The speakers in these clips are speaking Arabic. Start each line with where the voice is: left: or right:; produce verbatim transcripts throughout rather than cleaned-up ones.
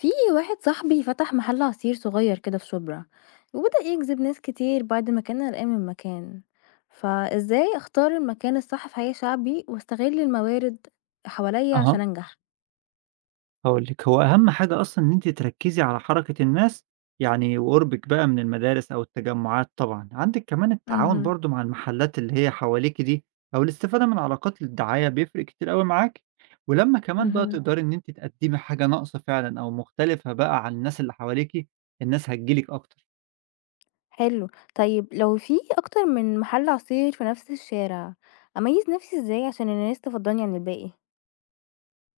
left: في واحد صاحبي فتح محل عصير صغير كده في شبرا، وبدأ يجذب ناس كتير بعد ما كان قلقان من المكان. فازاي اختار المكان الصح في حياة شعبي واستغل الموارد حواليا
right: أها،
left: عشان انجح؟
right: هاقول لِك، هو أهم حاجة أصلًا إن أنتِ تركّزي على حركة الناس، يعني وقُربِك بقى من المدارس أو التجمعات طبعًا، عندِك كمان التعاون
left: مهم.
right: برضه مع المحلات اللي هي حواليكِ دي، أو الاستفادة من علاقات الدعاية بيفرق كتير أوي معاكِ، ولمّا كمان بقى
left: مهم.
right: تقدري إن أنتِ تقدّمي حاجة ناقصة فعلًا أو مختلفة بقى عن الناس اللي حواليكِ، الناس هتيجي لِك أكتر.
left: حلو. طيب لو في اكتر من محل عصير في نفس الشارع، اميز نفسي ازاي عشان الناس تفضلني عن الباقي؟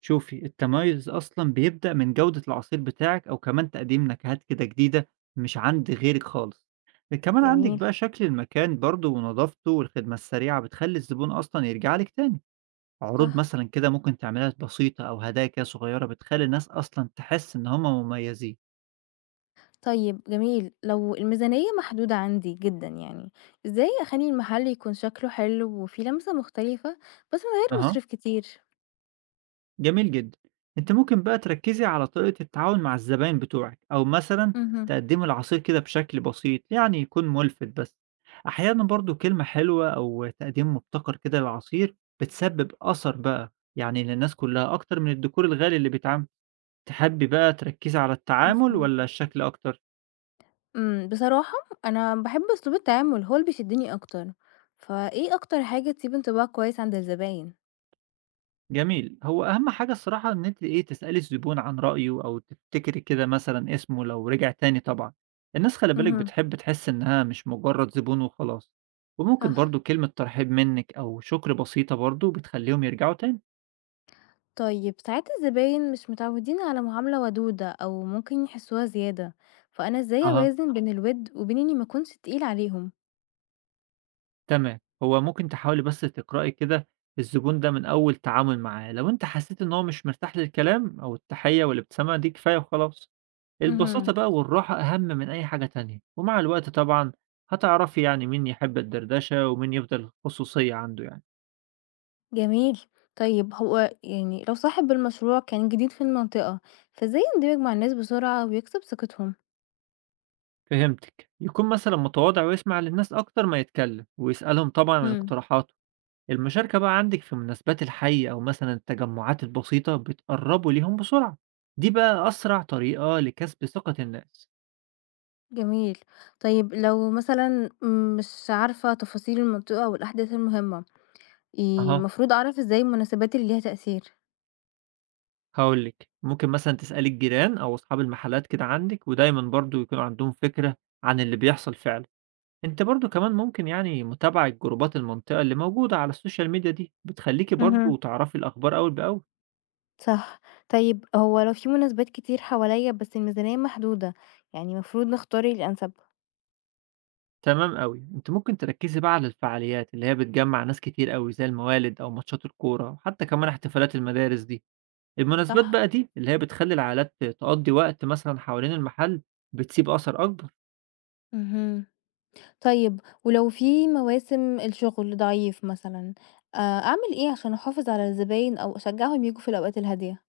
right: شوفي التميز أصلًا بيبدأ من جودة العصير بتاعِك أو كمان تقديم نكهات كده جديدة مش عند غيرِك خالص، كمان عندِك
left: جميل.
right: بقى شكل المكان برضه ونضافته والخدمة السريعة بتخلّي الزبون أصلًا يرجع لِك تاني، عروض
left: صح.
right: مثلًا كده ممكن تعمليها بسيطة أو هدايا كده صغيرة بتخلّي الناس أصلًا تحس إن هم مميزين.
left: طيب جميل، لو الميزانية محدودة عندي جدًا يعني، إزاي أخلّي المحل يكون شكله حلو وفيه لمسة مختلفة بس من غير
right: أها.
left: مصاريف كتير؟
right: جميل جدًا. أنتِ ممكن بقى تركّزي على طريقة التعاون مع الزباين بتوعِك، أو مثلًا
left: اهم.
right: تقدّمي العصير كده بشكل بسيط، يعني يكون مُلفِت بس. أحيانًا برضه كلمة حلوة أو تقديم مبتكر كده للعصير بتسبب أثر بقى يعني للناس كلّها، أكتر من الديكور الغالي اللي بيتعمل. تحبّي بقى تركّزي على التعامل
left: مفهوم.
right: والّا الشكل أكتر؟
left: إمم، بصراحة أنا باحب أسلوب التعامل هو اللي بيشدني أكتر، فإيه أكتر حاجة تسيب انطباع كويس عند الزباين؟
right: جميل. هو أهم حاجة الصراحة إن أنتِ إيه، تسألي الزبون عن رأيه أو تفتكري كده مثلًا اسمه لو رجع تاني طبعًا. الناس خلي بالِك
left: اهم.
right: بتحب تحس إنها مش مجرد زبون وخلاص، وممكن
left: صح.
right: برضه كلمة ترحيب منِّك أو شكر بسيطة برضه بتخلّيهم يرجعوا تاني.
left: طيب ساعات الزباين مش متعودين على معاملة ودودة أو ممكن يحسوها زيادة، فأنا إزاي
right: أها.
left: أوازن بين الوِد وبين إني ما أكونش تقيلة عليهم؟
right: تمام، هو ممكن تحاولي بس تقرأي كده الزبون ده من أول تعامل معاه، لو أنتِ حسيتِ إن هو مش مرتاح للكلام أو التحية والابتسامة دي كفاية وخلاص. البساطة
left: اهم.
right: بقى والراحة أهم من أي حاجة تانية ومع الوقت طبعا هتعرفي يعني مين يحب الدردشة ومين يفضل خصوصية عنده يعني.
left: جميل. طيب هو يعني لو صاحب المشروع كان جديد في المنطقة، فإزاي يندمج مع الناس بسرعة ويكسب ثقتهم؟
right: فهمتك، يكون مثلا متواضع ويسمع للناس أكتر ما يتكلم ويسألهم طبعا عن
left: امم.
right: اقتراحاته. المشاركة بقى عندك في مناسبات الحي أو مثلا التجمعات البسيطة بتقربوا ليهم بسرعة، دي بقى أسرع طريقة لكسب ثقة الناس.
left: جميل. طيب لو مثلًا مش عارفة تفاصيل المنطقة والأحداث المهمة، ي
right: أها،
left: المفروض أعرف إزاي المناسبات اللي ليها تأثير؟
right: هقولك ممكن مثلا تسألي الجيران أو أصحاب المحلات كده عندك ودايما برضو يكون عندهم فكرة عن اللي بيحصل فعلا. أنتِ برضه كمان ممكن يعني متابعة جروبات المنطقة اللي موجودة على السوشيال ميديا دي، بتخلّيكِ برضه
left: امم.
right: تعرفي الأخبار أول بأول.
left: صح. طيب هو لو في مناسبات كتير حواليا بس الميزانية محدودة، يعني المفروض نختار الأنسب؟
right: تمام أوي، أنتِ ممكن تركّزي بقى على الفعاليات اللي هي بتجمّع ناس كتير أوي، زي الموالد أو ماتشات الكورة، وحتى كمان احتفالات المدارس دي. المناسبات
left: صح؟
right: بقى دي اللي هي بتخلّي العائلات تقضّي وقت مثلًا حوالين المحل، بتسيب أثر أكبر.
left: مهم. طيب ولو في مواسم الشغل ضعيف مثلًا، آآ أعمل إيه عشان أحافظ على الزباين أو أشجعهم ييجوا في الأوقات الهادية؟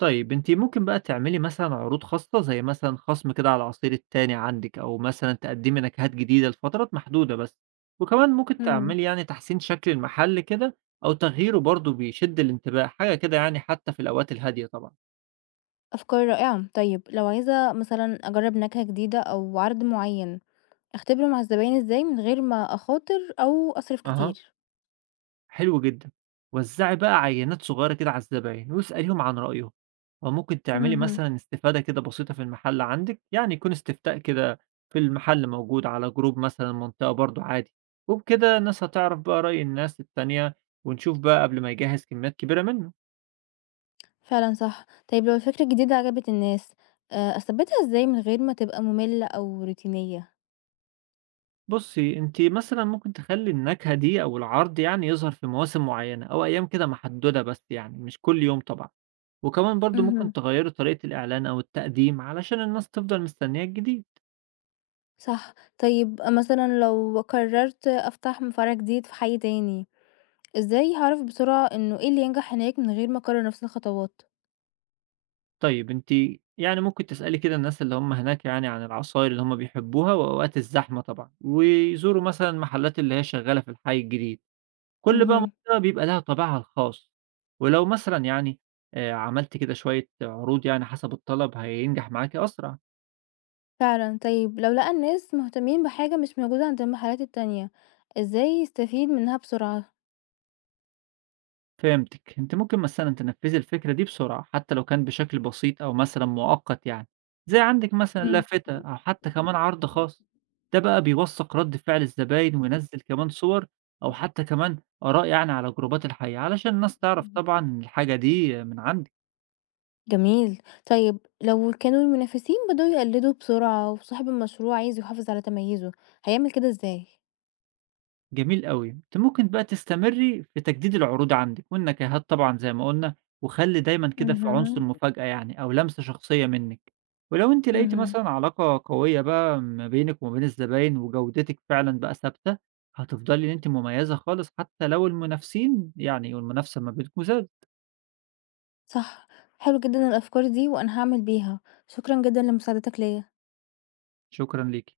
right: طيب أنتِ ممكن بقى تعملي مثلًا عروض خاصة، زي مثلًا خصم كده على العصير التاني عندِك، أو مثلًا تقدّمي نكهات جديدة لفترات محدودة بس، وكمان ممكن
left: إمم.
right: تعملي يعني تحسين شكل المحل كده، أو تغييره برضه بيشد الانتباه، حاجة كده يعني حتى في الأوقات الهادية طبعًا.
left: أفكار رائعة، طيب لو عايزة مثلًا أجرب نكهة جديدة أو عرض معين، أختبره مع الزباين إزاي من غير ما أخاطر أو أصرف
right: أها.
left: كتير؟
right: حلو جدًا. وزّعي بقى عينات صغيرة كده على الزباين واسأليهم عن رأيهم، وممكن تعملي
left: اهم.
right: مثلًا استفادة كده بسيطة في المحل عندِك، يعني يكون استفتاء كده في المحل موجود على جروب مثلًا المنطقة برضه عادي، وبكده الناس هتعرف بقى رأي الناس التانية ونشوف بقى قبل ما يجهّز كميات كبيرة منه.
left: فعلًا صح، طيب لو الفكرة الجديدة عجبت الناس، آآ أثبتها إزاي من غير ما تبقى مملة أو روتينية؟
right: بُصّي، أنتِ مثلًا ممكن تخلّي النكهة دي أو العرض يعني يظهر في مواسم معيّنة أو أيام كده محدودة بس يعني مش كل يوم طبعًا، وكمان برضه ممكن
left: اهم.
right: تغيّري طريقة الإعلان أو التقديم علشان الناس تفضل مستنية الجديد.
left: صح، طيب مثلًا لو قررت أفتح م فرع جديد في حي تاني، إزاي هاعرف بسرعة إنه إيه اللي ينجح هناك من غير ما أكرر نفس الخطوات؟
right: طيب أنتِ يعني ممكن تسألي كده الناس اللي هم هناك يعني عن العصاير اللي هم بيحبوها وأوقات الزحمة طبعًا، ويزوروا مثلًا المحلات اللي هي شغّالة في الحي الجديد، كل بقى
left: مهم.
right: منطقة بيبقى لها طابعها الخاص، ولو مثلًا يعني آآ عملتِ كده شوية عروض يعني حسب الطلب هينجح معاكِ أسرع.
left: فعلا، طيب لو لقى الناس مهتمين بحاجة مش موجودة عند المحلات التانية، ازاي يستفيد منها بسرعة؟
right: فهمتِك. أنتِ ممكن مثلًا تنفّذي الفكرة دي بسرعة، حتى لو كان بشكل بسيط أو مثلًا مؤقت يعني، زي عندِك مثلًا
left: مم.
right: لافتة أو حتى كمان عرض خاص. ده بقى بيوثّق رَد فعل الزباين وينزّل كمان صور أو حتى كمان آراء يعني على جروبات الحي، علشان الناس تعرف طبعًا الحاجة دي من عندِك.
left: جميل. طيب لو كانوا المنافسين بدأوا يقلدوا بسرعة وصاحب المشروع عايز يحافظ على تميزه، هيعمل كده ازاي؟
right: جميل أوي. أنتِ ممكن بقى تستمري في تجديد العروض عندِك، والنكهات طبعًا زي ما قُلنا، وخلّي دايمًا كده في عنصر
left: مهم.
right: مفاجأة يعني أو لمسة شخصية منِّك. ولو أنتِ لقيتِ
left: مهم.
right: مثلًا علاقة قوية بقى ما بينِك وما بين الزباين وجودتِك فعلًا بقى ثابتة، هتفضلي إن أنتِ مميزة خالص حتى لو المنافسين يعني والمنافسة ما بينكم زادت.
left: صح. حلو جدا الأفكار دي وأنا هعمل بيها. شكرا جدا لمساعدتك ليا.
right: شكرًا ليكِ.